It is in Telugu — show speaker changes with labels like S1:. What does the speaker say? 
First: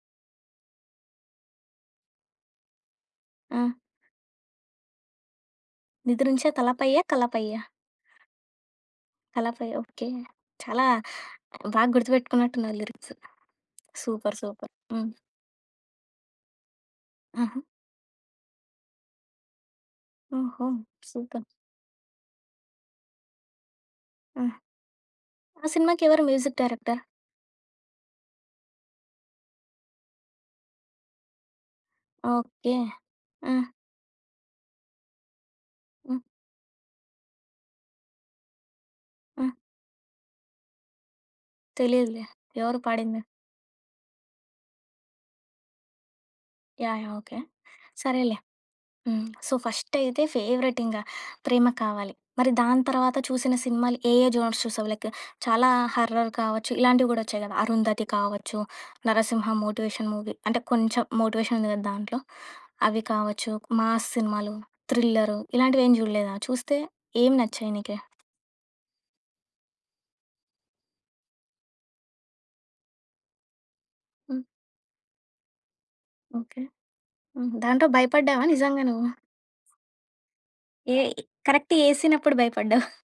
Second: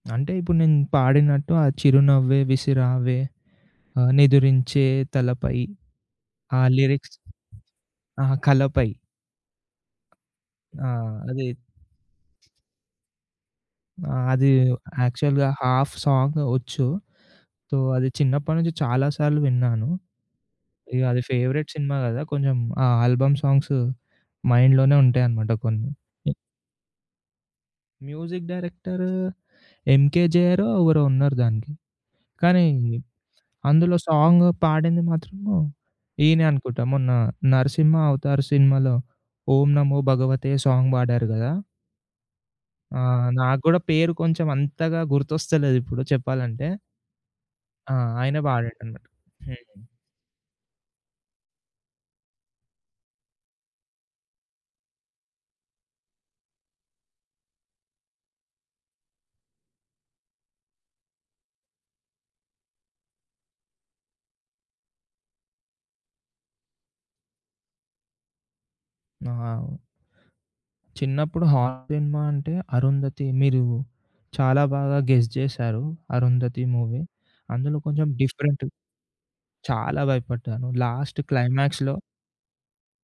S1: అంటే ఇప్పుడు నేను పాడినట్టు ఆ చిరునవ్వే విసిరావే
S2: ఆ!
S1: ఆ నిదురించే తలపై
S2: నిద్రించే
S1: ఆ
S2: తలపయ్య?
S1: లిరిక్స్
S2: కలపయ్య?
S1: అహా! కలపై.
S2: కలపై ఓకే.
S1: ఆ!
S2: చాలా
S1: అది
S2: బాగా గుర్తుపెట్టుకున్నట్టున్నారు లిరిక్స్.
S1: ఆ!
S2: సూపర్,
S1: అది
S2: సూపర్ హ్మ్.
S1: యాక్చువల్‌గా హాఫ్ సాంగ్ ఒచ్చు
S2: ఆహా!
S1: సో, అది చిన్నప్పటి నుంచి చాలా సార్లు విన్నాను.
S2: ఓహో!
S1: ఇగ అది
S2: సూపర్
S1: ఫేవరేట్ సినిమా గదా కొంచెం ఆ ఆల్బమ్ సాంగ్స్
S2: హ్మ్.
S1: మైండ్‌లోనే ఉంటాయనమాట
S2: ఆ!
S1: కొన్ని.
S2: సినిమాకెవరు మ్యూజిక్ డైరెక్టర్?
S1: మ్యూజిక్ డైరెక్టర్ ఎంకే‌జేఆరో ఎవరో ఉన్నారు దానికి.
S2: ఓకే.
S1: కానీది
S2: ఆ!
S1: అందులో సాంగ్ పాడింది మాత్రం
S2: హ్మ్.
S1: ఈయనే అనుకుంటా మొన్న 'నరసింహ అవతార్' సినిమాలో
S2: ఆ!
S1: 'ఓం నమో భగవతే 'సాంగ్ బడారు గదా!
S2: తెలియదులే. ఎవరు
S1: ఆ!
S2: పాడింది?
S1: నాకు గూడా పేరు కొంచెం అంతగా గుర్తొస్తలేదు ఇప్పుడు చెప్పాలంటే.
S2: యాహ్! యాహ్! ఓకే.
S1: ఆ!
S2: సరేలే
S1: ఆయనే పాడాడన్నట్టు.
S2: హ్మ్. సో,
S1: హ్మ్.
S2: ఫస్ట్ అయితే సో, ఫస్ట్ ఫేవరెట్ ఇంగా ప్రేమ కావాలి, మరి దాని తర్వాత చూసిన సినిమాలు ఏ, ఏ జోనర్స్ చూసావు? లైక్ చాలా హారర్ కావచ్చు ఇలాంటివి గూడా ఒచ్చాయి గదా! 'అరుంధతి' కావచ్చు, 'నరసింహ' మోటివేషన్ మూవీ అంటే కొంచెం మోటివేషన్ ఉంది కదా దాంట్లో అవి కావచ్చు మాస్ సినిమాలు, థ్రిల్లర్, ఇలాంటివేమి జూడలేదా? చూస్తే ఏం నచ్చాయి నీకి?
S1: ఆ! చిన్నప్పుడు హారర్ సినిమా అంటే 'అరుంధతి' మీరు
S2: హ్మ్.
S1: చాలా బాగా గెస్ జేసారు.
S2: ఓకే.
S1: అరుంధతి మూవీ
S2: హుహు.
S1: అందులో
S2: దాంతో
S1: కొంచెం
S2: భయపడ్డావా
S1: డిఫరెంట్
S2: నిజంగా నువ్వు?
S1: చాలా భయపడ్డాను,
S2: ఏ
S1: లాస్ట్
S2: కరెక్ట్‌‌గా
S1: క్లైమాక్స్
S2: యే
S1: లో
S2: సీనప్పుడు భయపడ్డావు?